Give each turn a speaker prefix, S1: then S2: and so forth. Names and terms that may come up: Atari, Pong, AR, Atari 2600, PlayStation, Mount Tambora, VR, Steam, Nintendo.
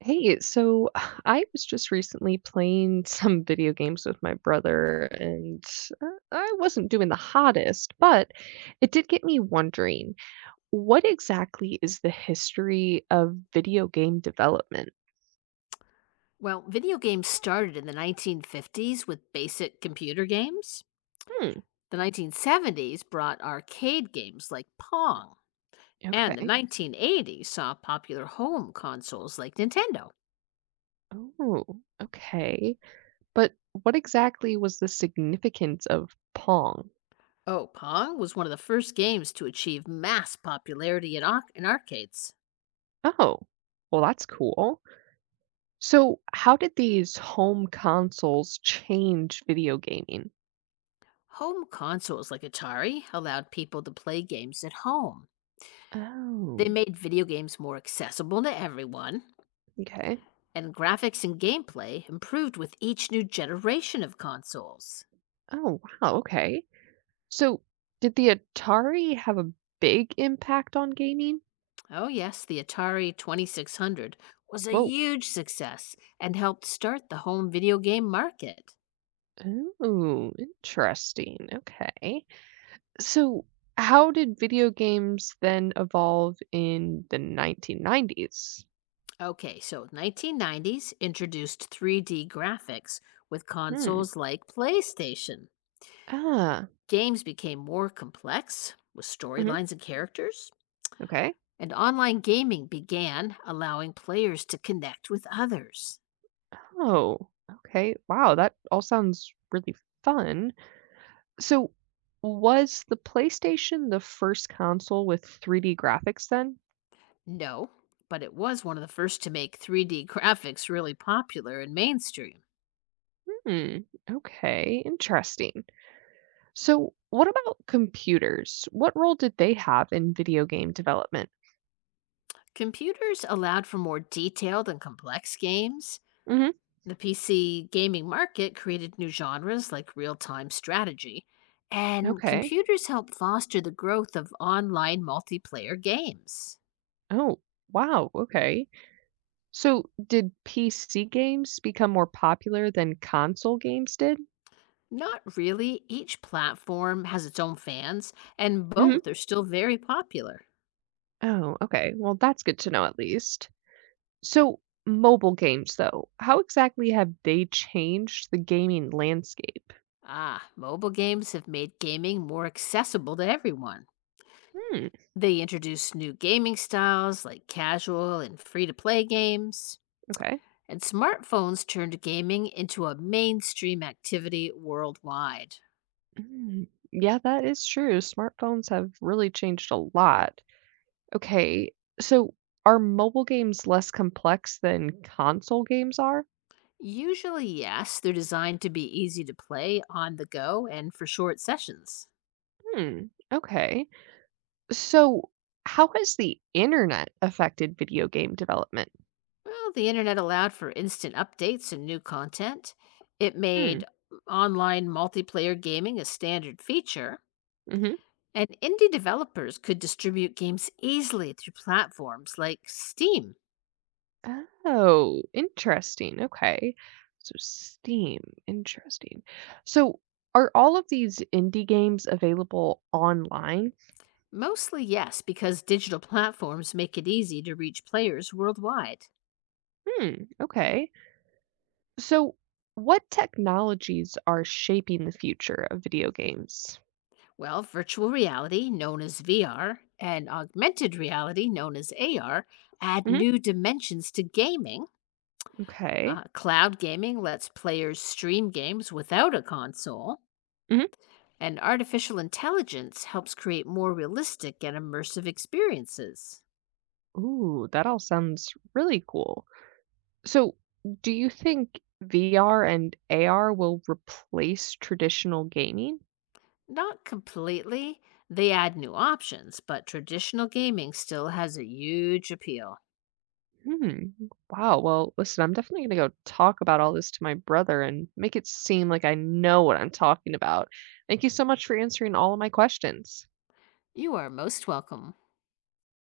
S1: Hey, so I was just recently playing some video games with my brother, and uh, I wasn't doing the hottest, but it did get me wondering, what exactly is the history of video game development?
S2: Well, video games started in the 1950s with basic computer games.
S1: Hmm,
S2: The 1970s brought arcade games like Pong, and the
S1: okay.
S2: 1980s saw popular home consoles like Nintendo.
S1: Oh, okay. But what exactly was the significance of Pong?
S2: Oh, Pong was one of the first games to achieve mass popularity in arcades.
S1: Oh, well, that's cool. So, how did these home consoles change video gaming?
S2: Home consoles like Atari allowed people to play games at home.
S1: Oh.
S2: They made video games more accessible to everyone,
S1: Okay.
S2: and graphics and gameplay improved with each new generation of consoles.
S1: Oh, wow, okay. So, did the Atari have a big impact on gaming?
S2: Oh, yes, the Atari 2600 was a
S1: Whoa.
S2: huge success and helped start the home video game market.
S1: Oh, interesting. Okay. So, how did video games then evolve in the 1990s?
S2: Okay, so 1990s introduced 3D graphics with
S1: Hmm.
S2: consoles like PlayStation.
S1: Ah.
S2: Games became more complex with
S1: Hmm.
S2: storylines and characters,
S1: Okay.
S2: and online gaming began allowing players to connect with others.
S1: Oh, okay. Wow, that all sounds really fun. So, was the PlayStation the first console with 3D graphics then?
S2: No, but it was one of the first to make 3D graphics really popular and mainstream.
S1: Hmm. Okay. Interesting. So, what about computers? What role did they have in video game development?
S2: Computers allowed for more detailed and complex games.
S1: Hmm.
S2: The PC gaming market created new genres like real time strategy, and
S1: Okay.
S2: computers helped foster the growth of online multiplayer games.
S1: Oh, wow. Okay. So, did PC games become more popular than console games did?
S2: Not really, each platform has its own fans, and
S1: Hmm.
S2: both are still very popular.
S1: Oh, okay. Well, that's good to know at least. So, mobile games, though, how exactly have they changed the gaming landscape?
S2: Ah, mobile games have made gaming more accessible to everyone.
S1: Hmm.
S2: They introduced new gaming styles like casual and free to play games,
S1: Okay.
S2: and smartphones turned gaming into a mainstream activity worldwide.
S1: Mm, yeah, that is true. Smartphones have really changed a lot. Okay, so are mobile games less complex than console games are?
S2: Usually, yes, they're designed to be easy to play on the go and for short sessions.
S1: Hmm, okay. So how has the internet affected video game development?
S2: Well, the internet allowed for instant updates and new content. It
S1: Hmm,
S2: made online multiplayer gaming a standard feature,
S1: mm-hmm.
S2: and indie developers could distribute games easily through platforms like Steam.
S1: Oh, interesting. Okay. So Steam, interesting. So are all of these indie games available online?
S2: Mostly, yes, because digital platforms make it easy to reach players worldwide.
S1: Hmm, okay. So what technologies are shaping the future of video games?
S2: Well, virtual reality, known as VR, and augmented reality, known as AR, add
S1: Hmm.
S2: new dimensions to gaming.
S1: Okay.
S2: Cloud gaming lets players stream games without a console, and artificial intelligence helps create more realistic and immersive experiences.
S1: Ooh, that all sounds really cool. So, do you think VR and AR will replace traditional gaming?
S2: Not completely, they add new options, but traditional gaming still has a huge appeal.
S1: Hmm. Wow. Well, listen, I'm definitely going to go talk about all this to my brother and make it seem like I know what I'm talking about. Thank you so much for answering all of my questions.
S2: You are most welcome.